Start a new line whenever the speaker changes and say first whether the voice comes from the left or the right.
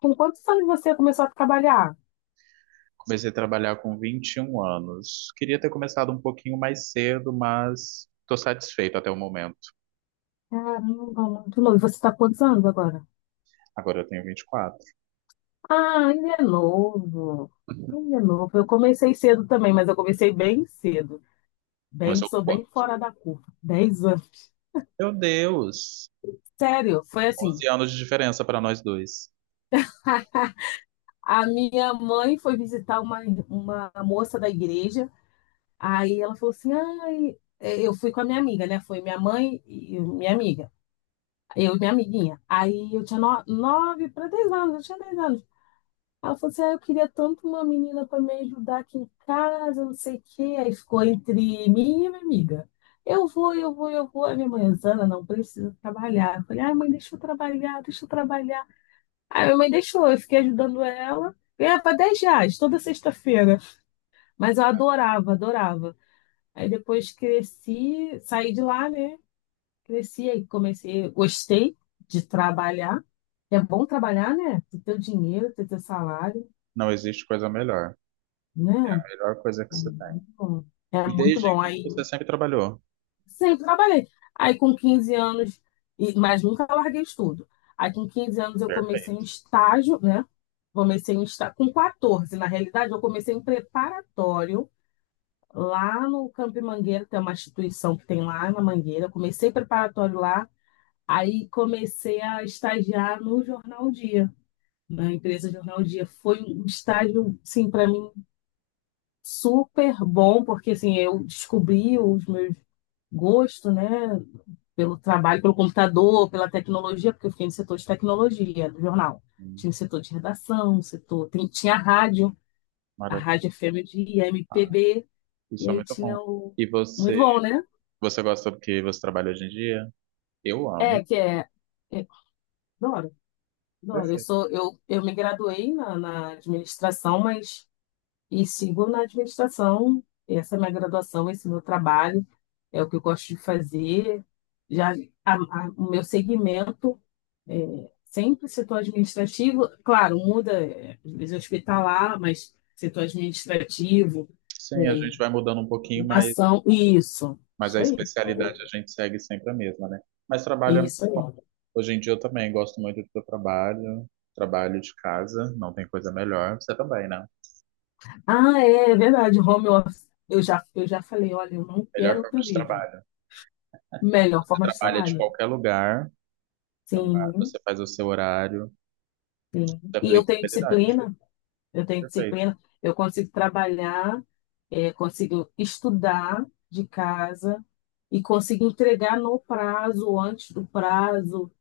left: Com quantos anos você começou a trabalhar?
right: Comecei a trabalhar com 21 anos. Queria ter começado um pouquinho mais cedo, mas estou satisfeito até o momento.
left: Caramba, muito novo. E você está quantos anos agora?
right: Agora eu tenho 24.
left: Ah, ainda é novo. Ainda é novo. Eu comecei cedo também, mas eu comecei bem cedo. Bem,
right: Começou com
left: sou bem
right: quanto?
left: fora da curva. Dez anos.
right: Meu Deus!
left: Sério, foi assim.
right: 11 anos de diferença para nós dois.
left: A minha mãe foi visitar uma moça da igreja. Aí ela falou assim: ai, eu fui com a minha amiga, né? Foi minha mãe e minha amiga. Eu e minha amiguinha. Aí eu tinha nove para dez anos, eu tinha dez anos. Ela falou assim: ah, eu queria tanto uma menina para me ajudar aqui em casa, não sei o quê. Aí ficou entre mim e minha amiga. Eu vou, eu vou, eu vou. A minha mãe, Zana, não precisa trabalhar. Eu falei: ai, mãe, deixa eu trabalhar, deixa eu trabalhar. Aí minha mãe deixou, eu fiquei ajudando ela. Ganhava 10 reais toda sexta-feira. Mas eu adorava, adorava. Aí depois cresci, saí de lá, né? Cresci, aí comecei, gostei de trabalhar. É bom trabalhar, né? Ter teu dinheiro, ter teu salário,
right: Não existe coisa melhor. A
left: né?
right: melhor coisa que
left: É
right: você tem.
left: muito bom. É
right: E
left: muito
right: desde
left: bom.
right: então
left: Aí
right: você sempre trabalhou.
left: sempre trabalhei. Aí com 15 anos, mas nunca larguei estudo. Aí com 15 anos eu comecei um
right: Perfeito.
left: estágio, né? Comecei um estágio com 14, na realidade, eu comecei em preparatório lá no Campo Mangueira, tem uma instituição que tem lá na Mangueira. Eu comecei preparatório lá, aí comecei a estagiar no Jornal Dia. Na empresa Jornal Dia foi um estágio, sim, para mim super bom, porque assim, eu descobri os meus gosto, né, pelo trabalho, pelo computador, pela tecnologia, porque eu fiquei no setor de tecnologia do jornal.
right: Hum.
left: Tinha o setor de redação, o setor, tinha a
right: Maravilhoso.
left: rádio FM de MPB, e
right: Isso é
left: aí
right: muito
left: tinha
right: bom.
left: o
right: E
left: muito
right: você,
left: bom, né?
right: você gosta do que você trabalha hoje em dia? Eu amo.
left: É, que é, é Adoro, adoro. Eu
right: Perfeito.
left: sou, eu, eu me graduei na administração, e sigo na administração. Essa é a minha graduação, esse é o meu trabalho, é o que eu gosto de fazer. Já o meu segmento sempre setor administrativo, claro, muda, às vezes hospitalar, mas setor administrativo,
right: Sim, a
left: é,
right: gente vai mudando um pouquinho, mas
left: ação, isso,
right: Mas a especialidade a gente segue sempre a mesma, né? Mas trabalho,
left: isso aí.
right: hoje em dia eu também gosto muito do que eu trabalho, trabalho de casa, não tem coisa melhor. Você também, né?
left: Ah, é, é verdade, home office. Eu já falei, olha, eu não
right: Melhor
left: quero
right: forma
left: outra
right: de
left: vida.
right: trabalho.
left: Melhor
right: Você
left: forma de
right: trabalha de
left: trabalho.
right: qualquer lugar, traba-
left: Sim,
right: você faz o seu horário, você
left: sim.
right: tem
left: E eu tenho
right: flexibilidade.
left: disciplina, eu tenho
right: Perfeito.
left: disciplina, eu consigo trabalhar, consigo estudar de casa e consigo entregar no prazo, antes do prazo.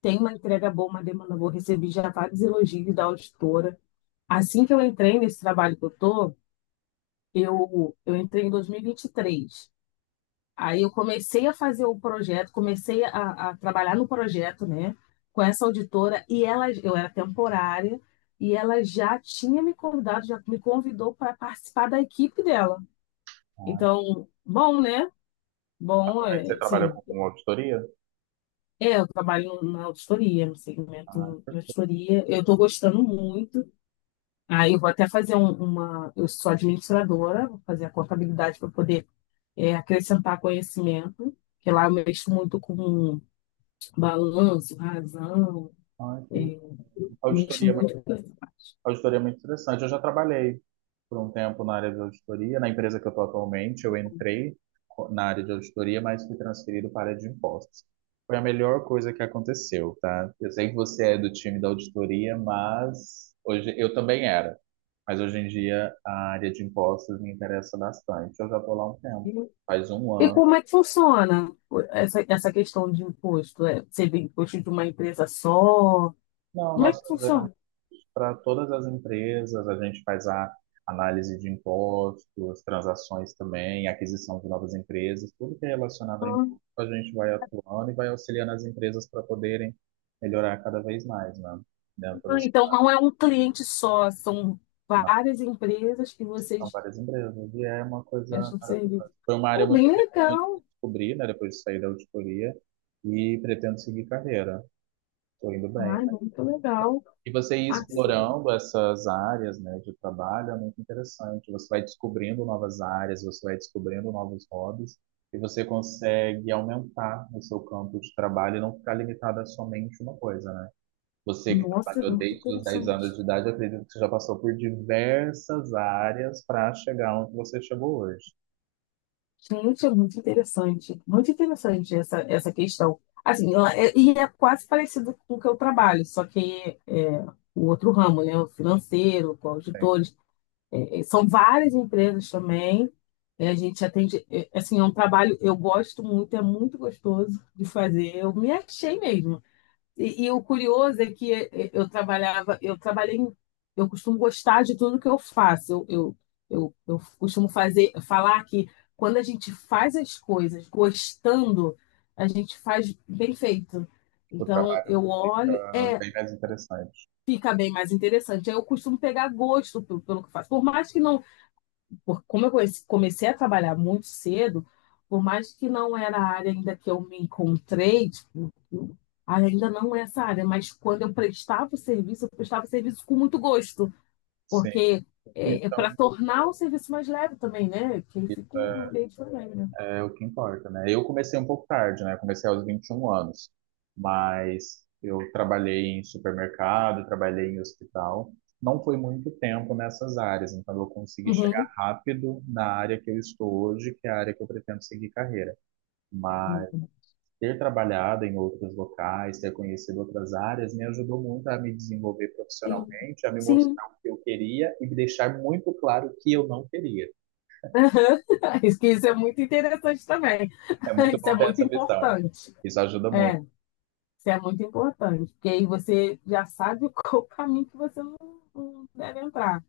left: Tem uma entrega boa, uma demanda boa. Recebi já vários elogios da auditora. Assim que eu entrei nesse trabalho que eu tô, eu entrei em 2023. Aí eu comecei a fazer o projeto, comecei a trabalhar no projeto, né, com essa auditora e ela, eu era temporária e ela já tinha me convidado, já me convidou para participar da equipe dela.
right: Ah,
left: Então, bom, né? Bom,
right: atualmente você
left: é,
right: trabalha
left: sim.
right: com auditoria?
left: É, eu trabalho na auditoria, no
right: Ah,
left: segmento de
right: per-
left: auditoria. Eu estou gostando muito. Aí eu vou até fazer uma. Eu sou administradora, vou fazer a contabilidade para poder acrescentar conhecimento, que lá eu mexo muito com balanço, razão,
right: ah,
left: é,
right: que-
left: mexo
right: auditoria.
left: muito com
right: Auditoria é muito interessante. Eu já trabalhei por um tempo na área de auditoria. Na empresa que eu estou atualmente, na área de auditoria, mas fui transferido para a área de impostos. Foi a melhor coisa que aconteceu, tá? Eu sei que você é do time da auditoria, mas hoje eu também era. Mas hoje em dia a área de impostos me interessa bastante. Eu já estou lá um tempo,
left: isso.
right: faz um
left: E
right: ano.
left: como é que funciona essa questão de imposto? É, seria imposto de uma empresa só?
right: Não,
left: Como é
right: nós
left: que
right: fazemos
left: funciona?
right: para todas as empresas, a gente faz a análise de impostos, transações também, aquisição de novas empresas, tudo que é relacionado a imposto, a gente vai atuando e vai auxiliando as empresas para poderem melhorar cada vez mais, né? Dentro
left: Ah,
right: das
left: então não é um cliente só, são
right: na-
left: várias empresas que
right: são
left: vocês
right: várias empresas, e é uma coisa
left: prestam serviço.
right: maravilhosa. Foi uma área
left: Pô,
right: muito
left: bem
right: interessante que eu
left: legal.
right: descobri, né, depois de sair da auditoria, e pretendo seguir carreira. Estou indo bem.
left: Ai, muito legal.
right: E você ir
left: Ah,
right: explorando essas áreas, né, de trabalho é muito interessante. Você vai descobrindo novas áreas, você vai descobrindo novos hobbies e você consegue aumentar o seu campo de trabalho e não ficar limitado a somente uma coisa, né? Você que
left: nossa, é
right: trabalhou
left: muito
right: desde os 10 anos
left: interessante.
right: de idade, eu acredito que você já passou por diversas áreas para chegar onde você chegou hoje.
left: Gente, é muito interessante. Muito interessante essa questão. Assim, ela é- e é quase parecido com o que eu trabalho, só que é, o outro ramo, né? O financeiro, com
right: Sim,
left: auditores. É, é, são várias empresas também. É, a gente atende. É, assim, é um trabalho eu gosto muito, é muito gostoso de fazer. Eu me achei mesmo. E o curioso é que eu trabalhava, eu trabalhei, eu costumo gostar de tudo que eu faço. Eu costumo falar que quando a gente faz as coisas gostando, a gente faz bem feito.
right: o
left: Então
right: trabalho
left: eu olho,
right: fica
left: é,
right: bem mais interessante.
left: fica bem mais interessante. Aí eu costumo pegar gosto pelo, que eu faço. Por mais que não porque como eu comecei a trabalhar muito cedo, por mais que não era a área ainda que eu me encontrei, tipo, ainda não é essa área, mas quando eu prestava o serviço, eu prestava o serviço com muito gosto,
right: Sim,
left: porque é, para
right: então.
left: tornar o serviço mais leve também, né? Que aí fica um ambiente mais leve, né?
right: É o que importa, né? Eu comecei um pouco tarde, né? Comecei aos 21 anos, mas eu trabalhei em supermercado, trabalhei em hospital. Não foi muito tempo nessas áreas, então eu consegui chegar
left: Uhum.
right: rápido na área que eu estou hoje, que é a área que eu pretendo seguir carreira. Mas ter trabalhado em outros locais, ter conhecido outras áreas, me ajudou muito a me desenvolver
left: Sim.
right: profissionalmente, a me
left: Sim.
right: mostrar o que eu queria e me deixar muito claro o que eu não queria.
left: Aham. Isso que isso é muito interessante também.
right: É muito
left: Isso é
right: bom ter
left: muito
right: essa visão.
left: importante.
right: Isso ajuda muito,
left: É. Isso é muito importante, porque aí você já sabe qual o caminho que você não deve entrar.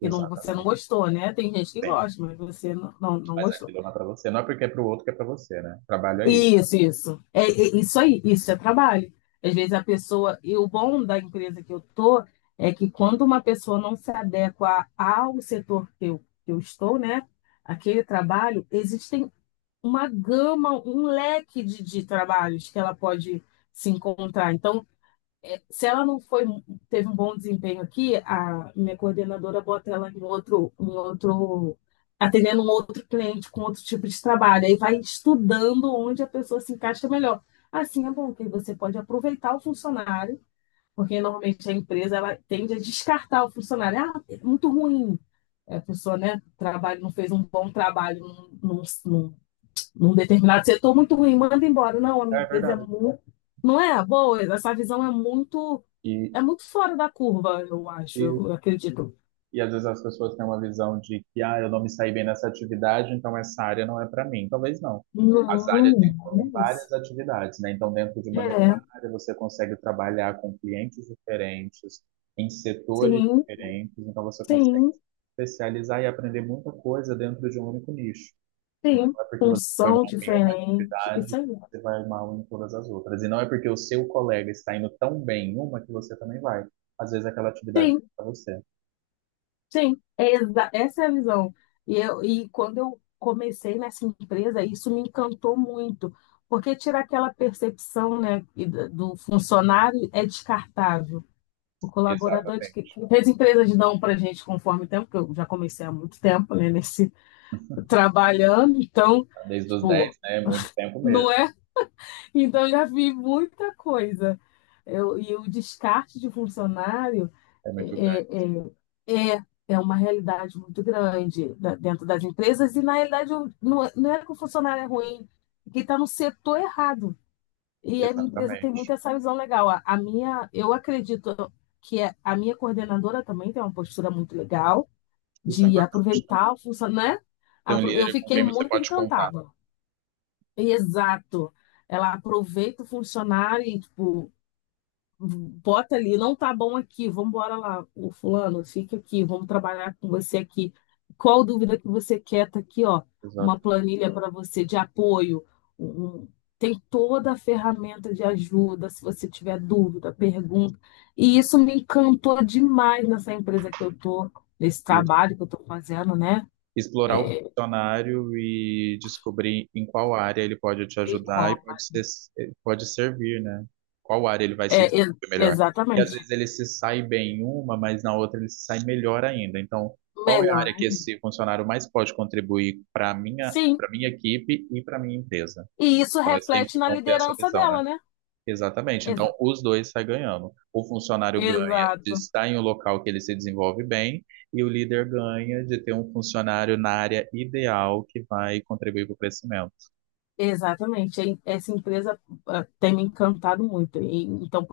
left: Que não, você não
right: exatamente.
left: gostou, né? Tem gente que
right: Tem,
left: gosta, mas você não
right: mas
left: gostou.
right: aquilo não é para você. Não é porque é para o outro que é para você, né? Trabalho é isso.
left: Isso, isso. É, é isso aí, isso é trabalho. Às vezes a pessoa, e o bom da empresa que eu tô é que quando uma pessoa não se adequa ao setor que eu estou, né? Aquele trabalho, existem uma gama, um leque de trabalhos que ela pode se encontrar. Então, se ela não foi, teve um bom desempenho aqui, a minha coordenadora bota ela em outro, atendendo um outro cliente com outro tipo de trabalho. Aí vai estudando onde a pessoa se encaixa melhor. Assim é bom, porque você pode aproveitar o funcionário, porque normalmente a empresa ela tende a descartar o funcionário. Ah, é muito ruim. É, a pessoa, né, trabalho, não fez um bom trabalho num, num, num determinado setor, muito ruim, manda embora. Não, a minha
right: É
left: empresa é
right: verdade.
left: muito. Não é boa, essa visão
right: E,
left: é muito fora da curva, eu acho,
right: e,
left: eu acredito.
right: e às vezes as pessoas têm uma visão de que, ah, eu não me saí bem nessa atividade, então essa área não é para mim. Talvez não. As áreas
left: Não,
right: envolvem várias
left: mas-
right: atividades, né? Então, dentro de uma mesma
left: É,
right: área, você consegue trabalhar com clientes diferentes, em setores
left: sim,
right: diferentes, então você consegue
left: sim,
right: se especializar e aprender muita coisa dentro de um único nicho. Então,
left: sim.
right: não é porque você foi
left: Função
right: mal em uma
left: diferente. Isso
right: atividade,
left: aí.
right: você vai mal em todas as outras. E não é porque o seu colega está indo tão bem em uma que você também vai. Às vezes aquela atividade
left: Sim,
right: para você.
left: sim. Essa é a visão. E quando eu comecei nessa empresa, isso me encantou muito, porque tira aquela percepção, né, e do funcionário é descartável. O colaborador de
right: Exatamente.
left: que as empresas dão para gente conforme o tempo, que eu já comecei há muito tempo, né, nesse trabalhando, então.
right: Desde os
left: Pô,
right: dez, né? É muito tempo mesmo.
left: não é? Então eu já vi muita coisa. Eu, e o descarte de funcionário
right: É muito grande.
left: é, é uma realidade muito grande dentro das empresas, e na realidade não é que o funcionário é ruim, é que está no setor errado. E a minha empresa tem muito
right: Exatamente.
left: essa visão legal. A minha, eu acredito que a minha coordenadora também tem uma postura muito legal
right: Isso é
left: de
right: importante, né?
left: aproveitar o funcionário, né?
right: Ter um
left: Eu
right: líder com
left: fiquei
right: quem você
left: muito
right: pode contar.
left: encantada. Exato. Ela aproveita o funcionário e, tipo, bota ali, não tá bom aqui, vamos embora lá, o fulano, fica aqui, vamos trabalhar com você aqui. Qual dúvida que você quer? Tá aqui, ó, uma
right: Exato.
left: planilha para você de apoio. um- um, tem toda a ferramenta de ajuda, se você tiver dúvida, pergunta. E isso me encantou demais nessa empresa que eu tô, nesse
right: Isso.
left: trabalho que eu tô fazendo, né?
right: Explorar o funcionário e descobrir em qual área ele pode te
left: De
right: ajudar e pode
left: copa.
right: ser, pode servir, né? Qual área ele vai
left: É,
right: se desenvolver melhor. E às
left: exatamente.
right: vezes ele se sai bem em uma, mas na outra ele se sai melhor ainda. Então, qual é a
left: Melhor
right: área que
left: ainda.
right: esse funcionário mais pode contribuir para
left: Sim,
right: para minha equipe e para minha empresa?
left: e isso
right: Então, é
left: reflete
right: sempre
left: na
right: bom ter essa
left: liderança
right: visão, né?
left: dela, né?
right: Exatamente. Então,
left: Exato.
right: os dois saem ganhando. O funcionário ganha de
left: Exato.
right: estar em um local que ele se desenvolve bem, e o líder ganha de ter um funcionário na área ideal que vai contribuir para o crescimento.
left: Exatamente. E essa empresa ah, tem me encantado muito. E, então,